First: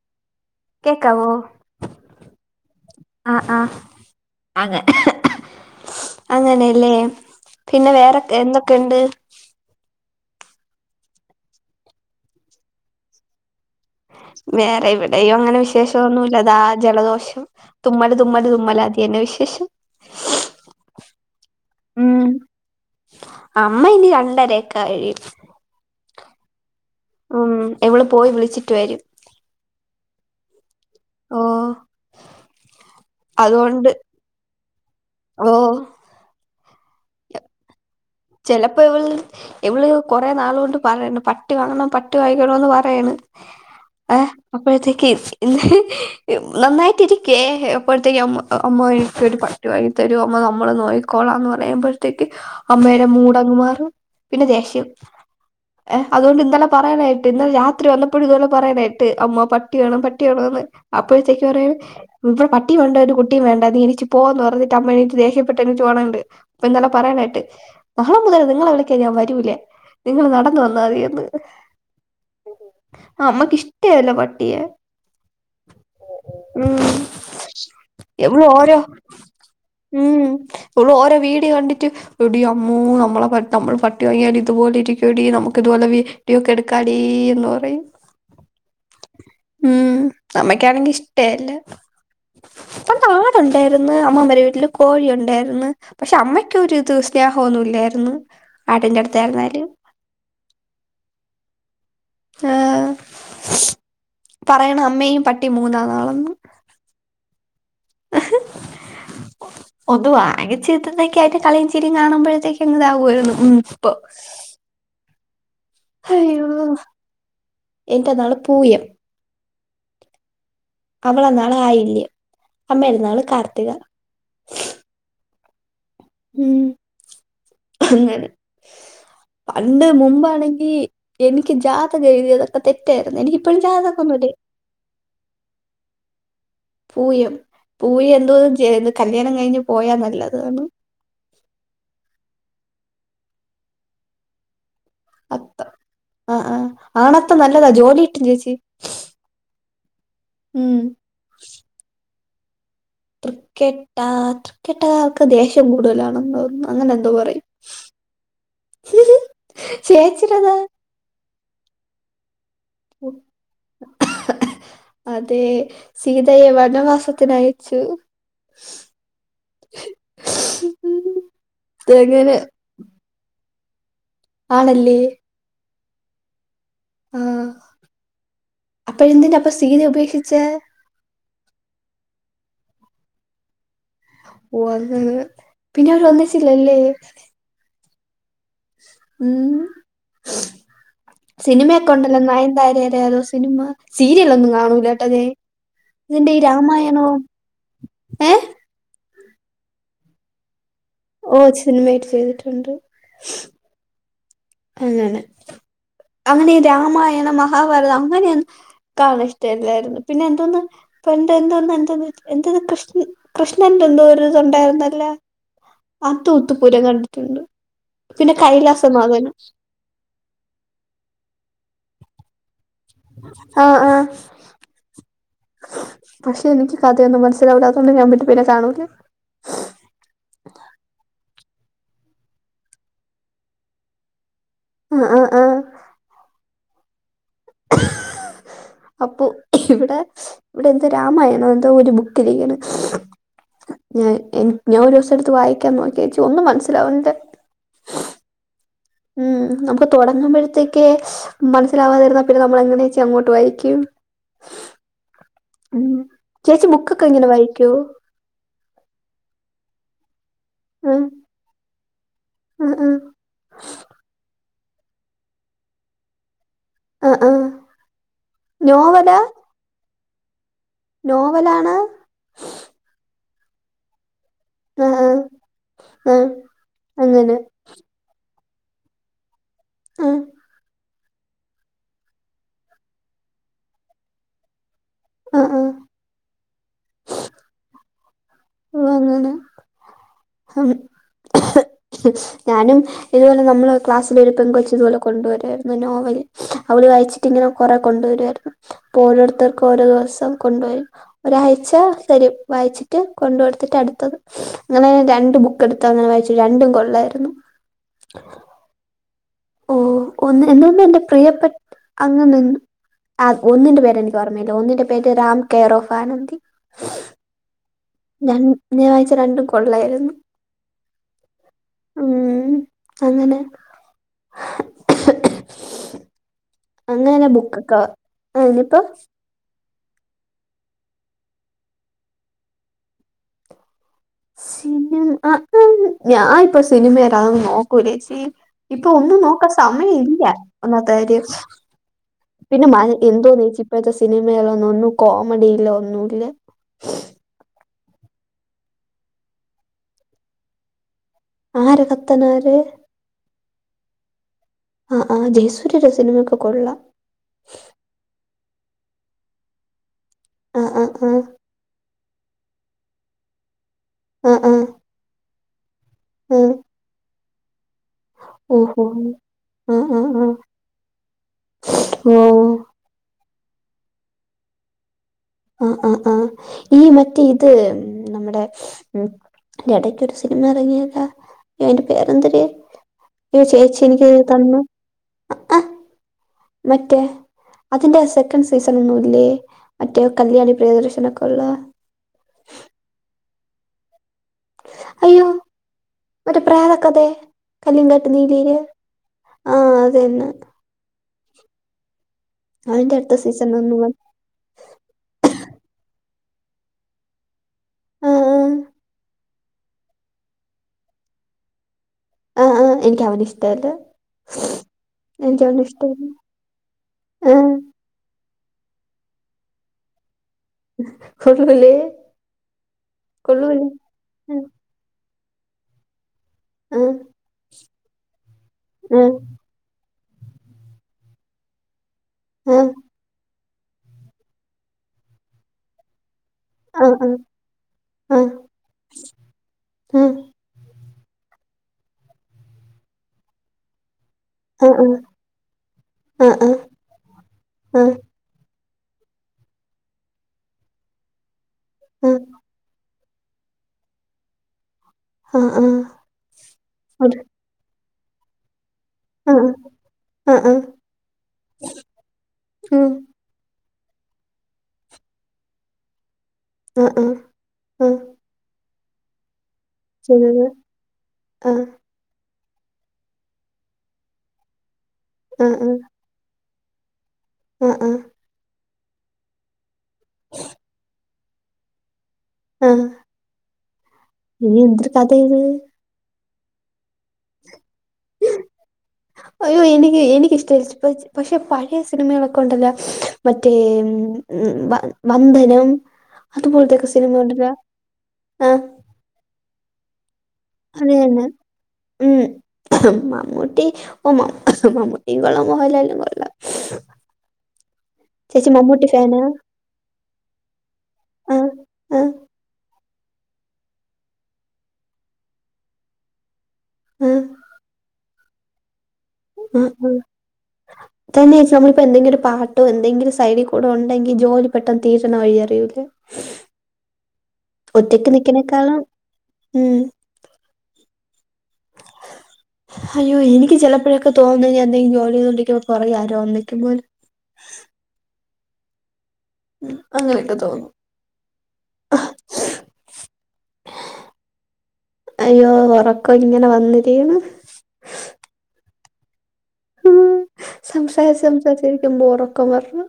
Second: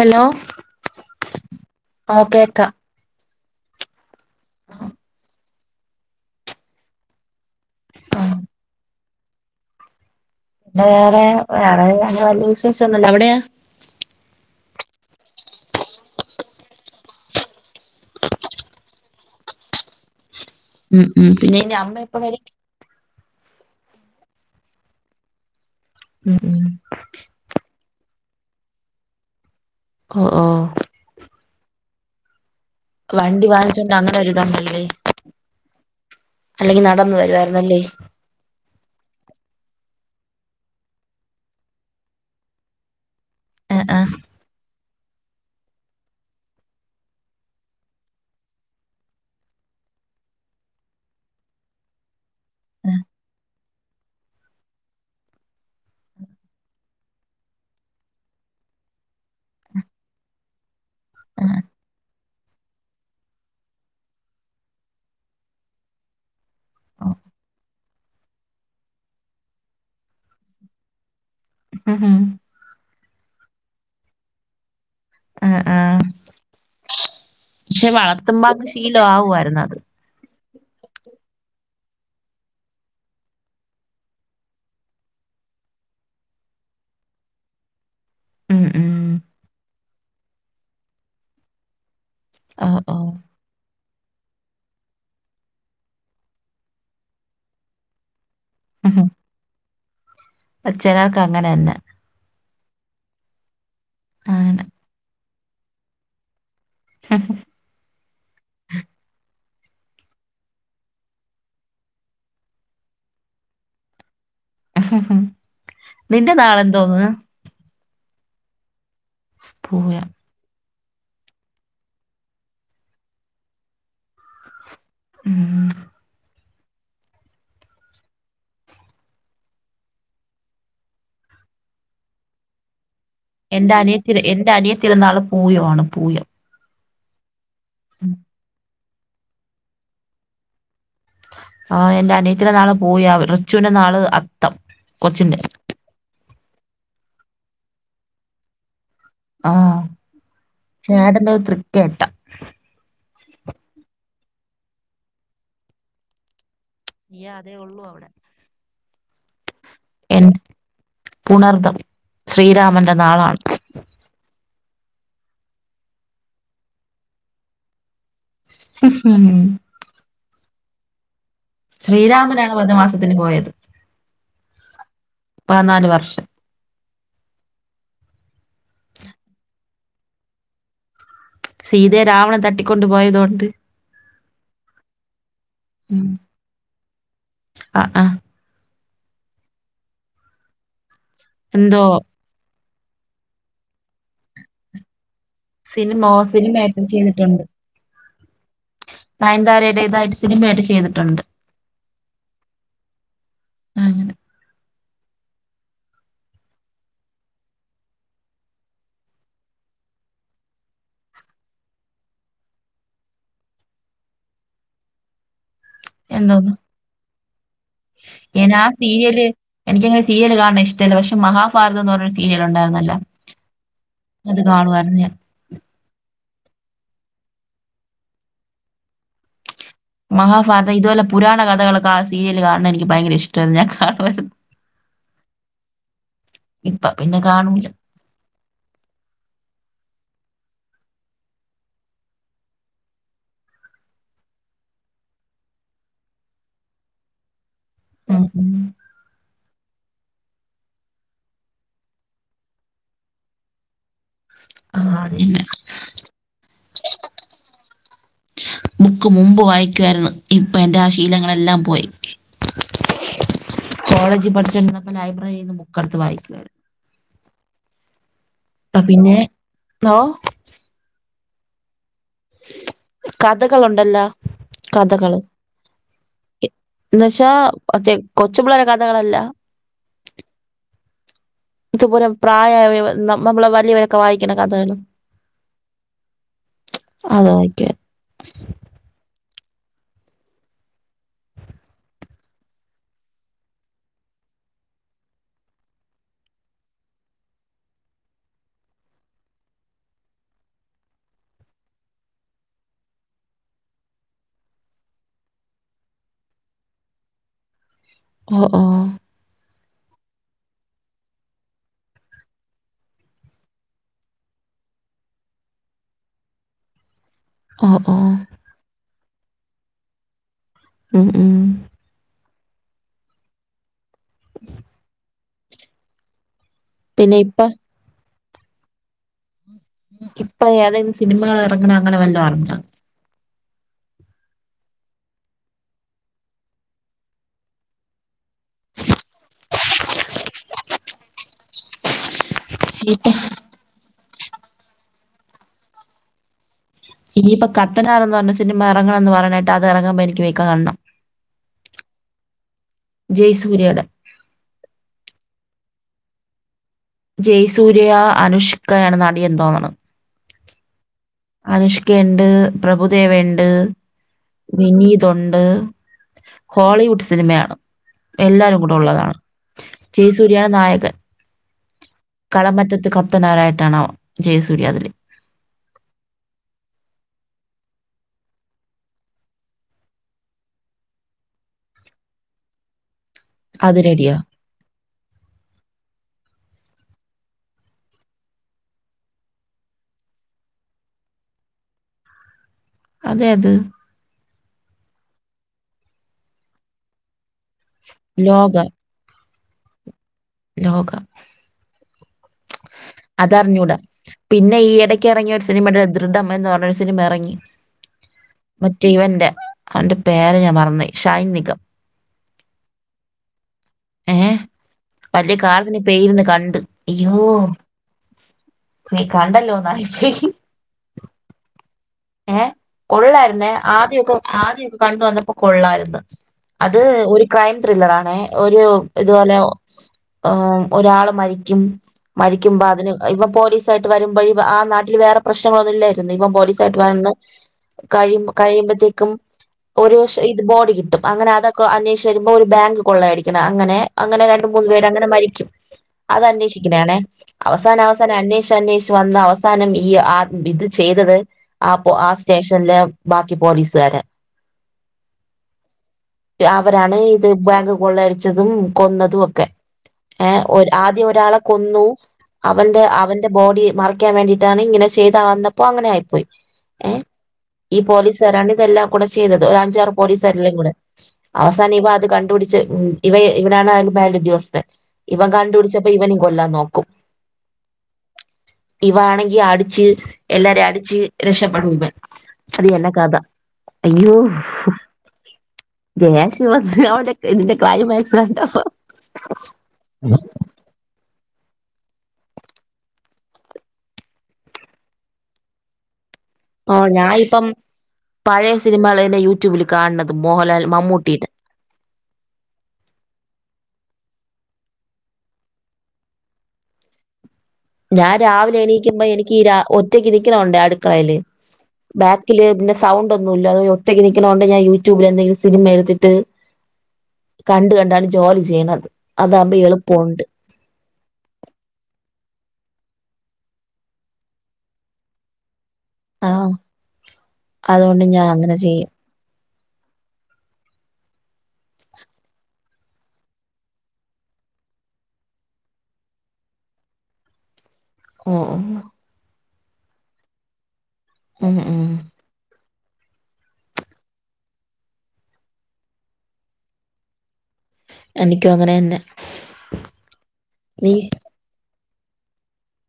Hello കേൾക്കാവോ ഓ കേക്കാം ആഹ് ആ അതെ അങ്ങനെല്ലേ പിന്നെ വേറെ എന്തൊക്കെയുണ്ട് വേറെ വേറെ പിന്നെ അങ്ങനെ വലിയ വിശേഷം ഒന്നുല്ല അവിടെയാ വേറെ ഇവിടെയും അങ്ങനെ വിശേഷന്നുല്ല ദാ ജലദോഷം തുമ്മല് തുമ്മല് തുമ്മല അത് തന്ന വിശേഷം ഉം ഉ പിന്നെ നിന്റെ അമ്മ ഉം എപ്പോവരും അമ്മ ഇനി രണ്ടരൊക്കെ കഴിയും ഉം ഉം ഉം ഇവൾ പോയി വിളിച്ചിട്ട് വരും ഒഹ് ഒഹ് ഓ വണ്ടി അതുകൊണ്ട് വാങ്ങിച്ചോണ്ട് അങ്ങനെ ഒരിതൊണ്ടല്ലേ ഓ അല്ലെങ്കി നടന്നു വരുവായിരുന്നല്ലേ ചിലപ്പോ ഇവള് ഇവള് കൊറെേ നാൾ കൊണ്ട് പറയണ് പട്ടി വാങ്ങണം പട്ടി വാങ്ങിക്കണമെന്ന് പറയണ് ആഹ് ആഹ് അപ്പഴത്തേക്ക് നന്നായിട്ടിരിക്കെ എപ്പോഴത്തേക്ക് അമ്മ അമ്മ എനിക്കൊരു പട്ടി വാങ്ങിത്തരോ അമ്മ നമ്മൾ നോയിക്കോളാം എന്ന് പറയുമ്പോഴത്തേക്ക് അമ്മ മൂടങ്ങ്മാറും പിന്നെ ദേഷ്യം ഏ അതുകൊണ്ട് ഇന്നലെ പറയണകേട്ട് ഇന്നലെ രാത്രി വന്നപ്പോഴും ഇതുപോലെ പറയണകേട്ട് അമ്മ പട്ടി വേണം പട്ടി വേണം അപ്പോഴത്തേക്ക് ആ പറ ഇവിടെ പട്ടി വേണ്ട ഒരു കുട്ടിയും വേണ്ട നി എണീച്ച് പോന്ന് പറഞ്ഞ് എന്നിട്ട് അമ്മ എണീച്ച് ദേഷ്യപ്പെട്ട് എണീച്ചു പോണ കണ്ട് ഇന്നലെ പറയണക്കെട്ട് നാളെ മുതൽ നിങ്ങള വിളിക്കാൻ ഞാൻ വരൂല നിങ്ങൾ നടന്ന് വന്നാൽ മതി എന്ന് അ ഹാ അമ്മക്ക് ഇഷ്ട്ടെ അല്ല പട്ടിയെ ആ ആ പക്ഷെ വളർത്തുമ്പോ അങ്ങ് ശീല ആവുമയിരുന്നു അത് ഉള്ള ഓരോ വീഡിയോ കണ്ടിട്ട് എടി അ അമ്മൂ നമ്മളെ നമ്മൾ പട്ടി വാങ്ങിയാൽ ഇതുപോലെ ഇരിക്കടി നമുക്ക് ഇതുപോലെ വീട്ടിയൊക്കെ എടുക്കാടിന്ന് ഉം ഉം [unintelligible] ഉം മ്മക്കാണെങ്കി ഇഷ്ടല്ല ഓ ഓ പണ്ടാടുണ്ടായിരുന്നു അമ്മമ്മരെ വീട്ടില് കോഴി ഉണ്ടായിരുന്നു പക്ഷെ അമ്മയ്ക്കൊരുത് സ്നേഹമൊന്നുല്ലായിരുന്നു ആട്ടിന്റെ അടുത്തായിരുന്നാല അച്ചനർക്ക് അങ്ങനെ തന്നെ അങ്ങനെ ആപറയണം അമ്മയും പട്ടിയും മൂന്നാളാണെന്ന് ആ [inaudible] ഒന്ന് വാങ്ങിച്ച് കിട്ടുന്നതെങ്കിൽ ആയിട്ട് കളിയും ചിരിയും കാണുമ്പോഴത്തേക്ക് ഇതാകുവായിരുന്നു ഉം ഇപ്പൊ. ഉം നിന്റെ നാൾ അയ്യോ എന്തോന്ന്. എന്റെ നാള് പൂയം. പൂയം അവള് നാള് ആയില്യം അമ്മയുടെ നാള് കാർത്തിക. ഉം ഉം അങ്ങനെ പണ്ട് മുമ്പാണെങ്കിൽ എനിക്ക് ജാതകം എഴുതിയതൊക്കെ തെ എന്റെ അനിയത്തിയുടെ എന്റെ അനിയത്തിയുടെ നാള് പൂയം ആണ് പൂയം. പൂയം ഉം പൂയം എന്തോന്ന് ചെയ്യുന്നു കല്യാണം കഴിഞ്ഞ് പോയാൽ നല്ലതാണ്. ആഹ് എന്റെ അനിയത്തിയുടെ നാള് പൂയം റിച്ചുവിന്റെ നാള് അത്തം. കൊച്ചിന്റെ അത്തം ആഹ് ആഹ് ആൺ അത്തം നല്ലതാ ജോലി കിട്ടും ചേച്ചി. ആഹ് ഉം ചേട്ടന്റത് തൃക്കേട്ട. തൃക്കേട്ട തൃക്കേട്ടക്കാർക്ക് ദേഷ്യം കൂടുതലാണെന്നു തോന്നുന്നു. അങ്ങനെ എന്തോ ഈ പറയും അതേ ഉള്ളൂ അവിടെ എൻ ചേച്ചിടെതോ. പുണർതം ശ്രീരാമന്റെ നാളാണ്. അതെ, സീതയെ വനവാസത്തിൻ അയച്ചു. മ്മ് അയച്ചു അങ്ങനെ ശ്രീരാമനാണ് വനവാസത്തിനു പോയത്. ആണല്ലേ. പതിനാല് വർഷം ആഹ് അപ്പം എന്തിന്റെ അപ്പൊ സീത ഉപേക്ഷിച്ചേ. സീതയെ രാവണൻ തട്ടിക്കൊണ്ടു പോയതോണ്ട്. വന്ന് അങ്ങ് പിന്നെ അവര് ഒന്നിച്ചില്ലേ. ആആ ഉം എന്തോ സിനിമയൊക്കെ ഉണ്ടല്ലോ നയൻ താരയുടെ ഏതോ സിനിമ, സീരിയൽ ഒന്നും കാണൂല്ലട്ടോ ഞാന്. സിനിമ ഇതിന്റെ ഈ സിനിമയായിട്ട് രാമായണവും ഏഹ്. നയൻതാരയുടെത്തായിട്ട് സിനിമയായിട്ട് ചെയ്തു. ഓ സിനിമായിട്ട് ചെയ്തിട്ടുണ്ട്. അങ്ങനെ അങ്ങനെ അങ്ങനെ രാമായണം മഹാഭാരതം അങ്ങനെ ഒന്നും കാണാൻ ഇഷ്ടമല്ലായിരുന്നു പിന്നെ എന്തോന്ന്. അപ്പൊ എന്റെ എന്തോന്ന് എന്തോ എന്താത് കൃഷ് കൃഷ്ണന്റെ എന്തൊരു ഇതുണ്ടായിരുന്നല്ലോ. അത് എന്തോന്ന് ഉത്തുപ്പൂരം കണ്ടിട്ടുണ്ട്, പിന്നെ കൈലാസനാഥനും. എനിക്ക് അങ്ങനെ സീരിയൽ കാണുന്നത് ഇഷ്ടല്ല പക്ഷേ മഹാഭാരതം എന്ന് പറഞ്ഞു ഒരു സീരിയൽ ഉണ്ടായിരുന്നു. ആഹ് ആഹ് ഞാൻ പക്ഷെ എനിക്ക് കഥയൊന്നും മനസ്സിലാവൂലാത്തത് കൊണ്ട് ഞാൻ പിന്നെ പിന്നെ കാണൂല്ല. കഥകൾ ആ സീരിയല് കാണുന്നത് എനിക്ക് ഭയങ്കര ഇഷ്ടായിരുന്നു ഞാൻ കാണുവായിരുന്നു. ആഹ് ആഹ് ആഹ് ഇപ്പൊ പിന്നെ കാണൂല അപ്പൊ ഇവിടെ ഇവിടെ എന്തോ രാമായണോ എന്തോ ഒരു ബുക്കിരിക്കണ് ഞാൻ എൻ ഞാൻ ഒരു ദിവസെടുത്ത് വായിക്കാൻ നോക്കിയേച്ചി ഒന്നും മനസ്സിലാവുന്നില്ല ഉം ഉം ഉം നമുക്ക് തൊടങ്ങുമ്പഴത്തേക്കേ മനസ്സിലാവാതിരുന്നാ പിന്നെ നമ്മൾ എങ്ങനേച്ചി അങ്ങോട്ട് വായിക്കും ആ അതന്നെ ഉം ചേച്ചി ബുക്കൊക്കെ ഇങ്ങനെ വായിക്കോ ബുക്ക് മുമ്പ് വായിക്കുവായിരുന്ന് ഇപ്പ എന്റെ ആഹ് ഉം, ശീലങ്ങളെല്ലാം പോയി ഉം, ഉം. കോളേജി പഠി ച്ചോണ്ടിരുന്നപ്പ ലൈബ്രറീന്ന് ബുക്കെടുത്ത് വായിച്ചാരുന്ന് ആഹ് ആഹ് നോവലാ നോ നോവലാണ് കഥകളൊണ്ടല്ലാ ആ ആ കഥകള് ആ എഹ് എന്ന് വെച്ചാ അങ്ങനെ അതെ കൊ ച്ച്പുള്ളേ കഥകളല്ല ആഹ് ഇതുപോലെ പ്രായ ആയവ നമ്മളെ പോലെ വലിയവരൊക്കെ വായിക്കണ കഥകള് ആഹ് ആഹ് അത് വായിക്കേ ഓ അങ്ങനെ പിച് ഞാനും ഇതുപോലെ നമ്മള് ക്ലാസ്സിലെ ഒരു പെൺകൊച്ച് ഇതുപോലെ കൊണ്ടു വരായിരുന്നു നോവൽ അവ വായിച്ചിട്ടിങ്ങനെ കൊറെ കൊണ്ടുവരുവായിരുന്നു അപ്പൊ ഓരോരുത്തർക്കും ഓരോ ദിവസം കൊണ്ടുവരും ഒരാഴ്ച തരും വായിച്ചിട്ട് കൊണ്ട്ടുത്തിട്ട് അടുത്തത് ങ്ങനെ രണ്ട് ബുക്ക് എടുത്ത് അങ്ങനെ വായിച്ചു രണ്ടും കൊള്ളായിരുന്നു. ഓഹ് ഓഹ് ഓഹ് ഒന്ന് [unintelligible] പ്രിയപ്പെട്ട് അങ്ങനന്ന് ആഹ് ഒന്നിന്റെ പേര് എനിക്ക് ഓർമ്മയില്ല ഒന്നിന്റെ പേര് രാം കെറോഫ ആനന്ദി ഓ ഓ ഞാൻ ഞാൻ അയച്ചു രണ്ടും കൊള്ളായിരുന്നു. ഉം ഉം ഉം അങ്ങനെ പിന്നെ അങ്ങനന്നെ ഇപ്പൊ ബുക്കൊക്കെ ആഹ് ഇനിപ്പൊ ഇപ്പൊ ഏതേലും സിനിമകൾ ഇറങ്ങണ അങ്ങനെ വല്ലോ അറിഞ്ഞൊ ഞാൻ ഇപ്പം സിനിമ അതൊന്നും നോക്കൂല്ല ചേച്ചി, ഇപ്പൊ ഒന്നും നോക്കാൻ സമയം. സമയം ഇല്ല ഒന്നാമത്തെ കാര്യം. പിന്നെ മ ഇപ്പ എന്തോന്ന് ചേച്ചി ഇപ്പോഴത്തെ സിനിമകളൊന്നും കോമഡില്ല ഒന്നുല്ല. ഇനിയിപ്പൊ കത്തനാർന്ന് പറഞ്ഞാ സിനിമ ഇറങ്ങണമെന്ന് പറയണ കേട്ട് അത് ഇറങ്ങുമ്പോ എനിക്ക് പോയി കാണണം ആര് കത്തനാര്? സൂര്യയുടെ ആഹ് ആഹ് ജയസൂര്യയുടെ സിനിമയൊക്കെ കൊള്ളാം ജയസൂര്യയാ അനുഷ്കയാണ് നടിയെന്ന് തോന്നുന്ന. ആഹ് ആഹ് ആഹ് അനുഷ്കയുണ്ട് പ്രഭുദേവയുണ്ട് ആഹ് ആഹ് വിനീത് ഒണ്ട്. ആഹ് ഹോളിവുഡ് സിനിമയാണോ? എല്ലാരും കൂടെ ഓഹോ ഉള്ളതാണ്, ആഹ് ജയ ആഹ് ആഹ് സൂര്യയാണ് നായകൻ. ഓഹ് കടമറ്റത്ത് കത്തനാരായിട്ടാണ് ജയസൂര്യ അതില് ആഹ് ആഹ് ആഹ് ഈ മറ്റേ ഇത് നമ്മുടെ ഉം ഇതിന്റെ ഇടയ്ക്കൊരു സിനിമ ഇറങ്ങിയല്ലാ അയ്യോ അതിന്റെ പേരെന്തിര്? അയ്യോ അത് ചേച്ചി എനിക്ക് റെഡിയാ ഒരു കണ്ണും ആഹ് മറ്റേ. അതിന്റെ സെക്കൻഡ് സീസൺ ഒന്നുമല്ലേ മറ്റേ കല്യാണി പ്രിയദർശന ഒക്കെയുള്ള. [inaudible] ഏത് അയ്യോ മറ്റേ പ്രേതകഥ കള്ളിയങ്കാട്ടു നീലിയുടെ. ലോക ആഹ് അതുതന്നെ. ലോക അതിന്റെ അടുത്ത അത് സീസൺ അറിഞ്ഞുകൂടാ ഒന്നും വ പിന്നെ ഈ ഇടയ്ക്ക് ഇറങ്ങിയ ഒരു. സിനിമയുടെ ദൃഢം എന്ന് പറഞ്ഞു ഒരു സിനിമ ഇറങ്ങി. ആ മറ്റേ ഇവന്റെ അവന്റെ പേര് ഞാൻ മറന്നുപോയി ഷെയ്ൻ നിഗം. ആഹ ആഹ് എനക്ക് അവന ഇഷ്ടല്ല ഏ വലിയ എനിക്ക് അവനെ കാർത്തിെ ഇഷ്ടല്ല പേര്ന്ന് കണ്ട് അയ്യോ ആ കണ്ടല്ലോന്നായി കൊ പോല്ലേ ഏഹ കൊള്ളായിരുന്ന ആദ്യൊക്കെ ആ ആദ്യമൊക്കെ കണ്ട വന്നപ്പോൊ കൊള്ളായിരുന്നു ആ അത് ഒരു ക്രൈം ത്രില്ലറ ആണ ഒരു ആ ഇതുപോലെ ഒരാള് മരിക്കും ആ മരിക്കുമ്പോ അതിന് ഇപ്പ പോലീസ് ആായിട്ട് വരുമ്പോഴ ആ നാട്ടിൽ വേറെ പ്രശ്നങ്ങളൊന്നുമല്ലായിരുന്നു ഇവം പോലെ ായിട്ട് ആ വന്ന് ആ കഴ ആ കഴിയുമ്പഴത്തേക്കും ഒരു ആ വഷം ഇത് ബോഡി കിട്ടും അങ്ങനെ അതൊക്കെ അന്വേഷച്ച് വരുമ്പോ ഒരു ബാങ്ക് കൊള്ളയായിരിക്കണം അങ്ങനെ അങ്ങനെ രണ്ട ആ മൂന്ന് പേര അങ്ങനെ മരിക്കും അത് ആ ആ അന്വേഷിക്കണാണേ അവസാന അവസാന അന്വേഷ അന്വേഷ വ അവസാനം ഈ ആ ഇത് ചെയ്തത് ആ ആ സ്റ്റേഷനില് ബാക്കി പോലീസുകാര ആ ആ ആ അവരാണ് അത് ഇത് ബാങ്ക് കൊള്ള അരിച്ചതും കൊന്നതും ആ ഒക്കെ ആ ആ ആ ഏഹ ആദ്യം ഒരാളെ കൊന്നു അവന്റെ അവന്റെ ബോഡി മറിക്കാൻ വേണ്ടിയിട്ടാണ് ഇങ്ങനെ ചെയ്ത വന്നപ്പോൾ അങ്ങനെ ആയിപ്പോയി ആ ഏ ആ ഈ ആ പോലീസുകാരാണ് ഇതെല്ലാം കൂടെ ചെയ്തത് ഒഞ് ചെയ്തത് ക ആ അവസ ക ഇവ ഇവനാണ്ാലും പേല ദിവസത്തിൽ ഇവൻ കണ്ടുപിടിച്ചപ്പോ ഇവന കൊല്ലാൻ നോക്കും ആഹ ആ ഇവ ആണെങ്കി അടിച്ച് എല്ലാരും അടിച്ച് രക്ഷപ്പെടും ഇവ അത് ആ ആ എക്കാത അയ്യോ എന്തൊരു കഥയാ ഇത് ജഹേഷ് [inaudible] അയ്യോ എനിക്ക് എനക്ക് ഇ്ട ഇ പ പശപ്പ പഴയ സിനിമകളൊക്കെ ഉണ്ടല്ല മറ്റേ വന്ദനം ഓ അതുപോലത്തെ ഒക്കെ സിനിമ ഞാനിപ്പം ഉണ്ടല്ലോ ആ പഴയ സിനിമകൾ തെ യൂട്യൂബിൽ കാണുന്നത് മോഹൻലാൽ അത് തന്നെ മമ്മൂട്ടീുടെ ഉം മമൂട്ടീ ഓ മ മമൂട്ടീ ഗളമഹല്ലന കൊല്ലാം [inaudible] ഞാൻ രാവിലെ എണീക്കുമ്പോ എനിക്ക് ഈ ഒറ്റക്ക് ഇരിക്കണുണ്ട് അടുക്കളയില് ആ ആ ആ ബാഗക്ക ഇ സൗണ്ട് ഒന്നുമ ഇല്ല ഒറ്റയ്ക്ക് നൽക്കണോണ്ട് ഞാൻ യൂട്യൂബിൽ എന്തെങ്കിലും സിനിമ എടുത്തിട്ട് കണ്ട കണ്ടാണ് ജോലി ചെയ്യണത് അതാകുമ്പോ ആ എളുപ്പമുണ്ട് തന്ന നമ്മളിപ്പോ എന്തെില പാട്ടോ എന്തെങ്കിലും സൈലി കൂടെ ഉണ്ടെങ്കിൽ ജോലി പെട്ടെന്ന് തീറ്റണ വഴി അറിയിൂല്ലേ ആഹ അതുകൊണ്ട് ഒറ്റയ്ക്ക് ഞാൻ അങ്ങനെ നിക്കണേക്കാളും ചെയ്യും ഉം [inaudible] അയ്യോ എനിക്ക് ചിലപ്പോഴൊക്കെ തോന്ന എന്തെങ്കിലും ജോലി ചെയ്തോണ്ടിരിക്കുമ്പ കൊറേ ആരോ അന്നേക്കും പോലെ ഓ ഉ അങ്ങനെയൊക്കെ തോന്നും മ്മ് മ്മ് അയ്യോ ഉറക്കം ഇങ്ങനെ വന്നിരീണ് എനിക്കും അങ്ങനെ തന്നെ നീ സംസാരിച്ച് സംസാരിച്ചിരിക്കുമ്പോ ഒറക്കം വെരുന്നു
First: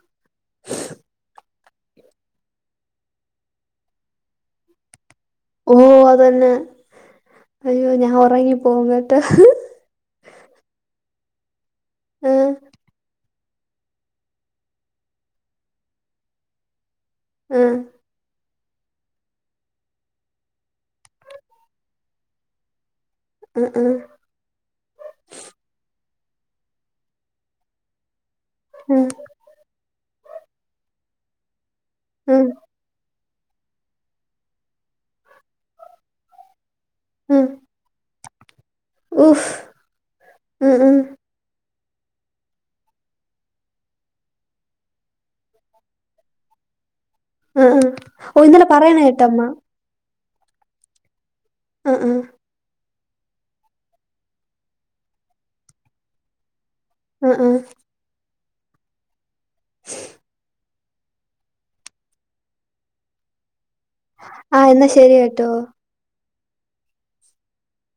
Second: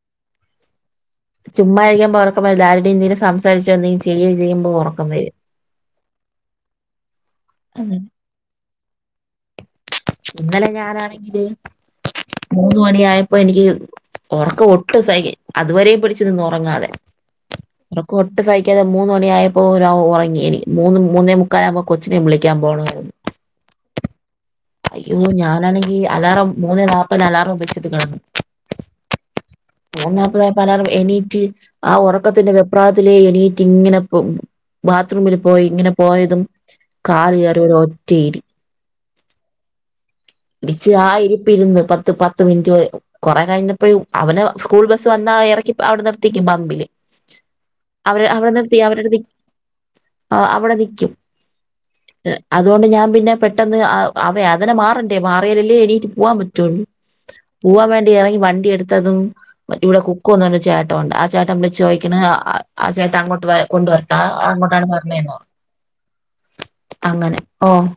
ചുമ്മാരിക്കുമ്പോ ഉറക്കം വരില്ല ആരുടെയും എന്തെങ്കും സംസാരിച്ചോ ന്തെങ്കിലും ചെയ്യ ചെയ്യുമ്പോൾ ഉറക്കം വരും ഓ അതന്നെ അയ്യോ അങ്ങനെ ഞാൻ ഉറങ്ങി പോവട്ടെ ഇന്നലെ ഞാനാണെങ്കില് ആഹ് മൂന്ന് മണിയായ ഇപ്പൊ എനിക്ക് ഉറക്കം ഒട്ടും സഹി അതുവരെയും പിടിച്ചു നിന്നു ഉറങ്ങാതെ ആഹ് ത്രക്കു ഒട്ട് സഹിക്കാതെ മൂന്ന് മണിയായപ്പോ ഒര ഔ ഒറങ്ങിയെനി മൂന്ന് മൂന്നേ മുക്കാലാവുമ്പോ കൊച്ചിനെ വിളിക്കാൻ പോണമായിരുന്നു ആഹ് ആഹ് അയ്യോ ഞാനാണെങ്കി അലാറം മൂന്നെ നാല്പ്പതിന് അലാറം വെച്ചിട്ട് കടന്നു ആഹ് മൂന്നെ നാൽപതായപ്പോ അലാറം എണീറ്റ് ആ ആഹ് ആഹ് ഒറക്കത്തിന്റെ വെപ്രാളത്തിലേ എണീറ്റ് ഇങ്ങനെ പൊ ബാത്റൂമിൽ പോയി ഇങ്ങനെ പോയതും കാൽ കയറി ഒര് ഒറ്റയിരി ഉഫ് ഇടിച്ച് ആ ഇരി രിപ്പ് ഇര്ന്ന് പത്ത് പത്ത് മിൻറ്റ് കൊറെ കഴിഞ്ഞപ്പെഴ് അവൻ സ്കൂൾ ബസ്സ് വന്നാ എറ ക്കിപ് അവടെ നിർത്തിക്കും പമ്പില്. ആഹ് ആഹ് അവര് ഓ അവടെ ഇന്നലെ നിർത്തി പറയണ അവരട് കേട്ടമ്മ ആഹ് അവിടെ നിക്കും ആഹ് ആഹ് അതുകൊണ്ട് ഞാൻ പിന്നെ പെട്ടെന്ന് അവയ അതിനെ മാറ ട്ട്യേ മാറിയാലല്ലേ എണീറ്റു പോവാൻ പറ്റുള്ളൂ. ആഹ് ആഹ് പോവാൻ വേണ്ടി ഇറങ്ങി വൺ ണ്ടി എട്ത്തതും ഇവിടെ കുക്കൂന്നാണ്ട് ചേട്ടവണ്ട ആ ചേട്ടം വിള്ച്ച് ചോയിക്ക്ണ് ആഹ് ആഹ് ആഹ് ചേട്ട അങ്ങോട്ട് വ കൊണ്ടുവ ആഹ് അങ്ങോട്ടാണ് എന്നാ ശരി പറഞെന്നോ കേട്ടോ അങ്ങനെ ഓഹ്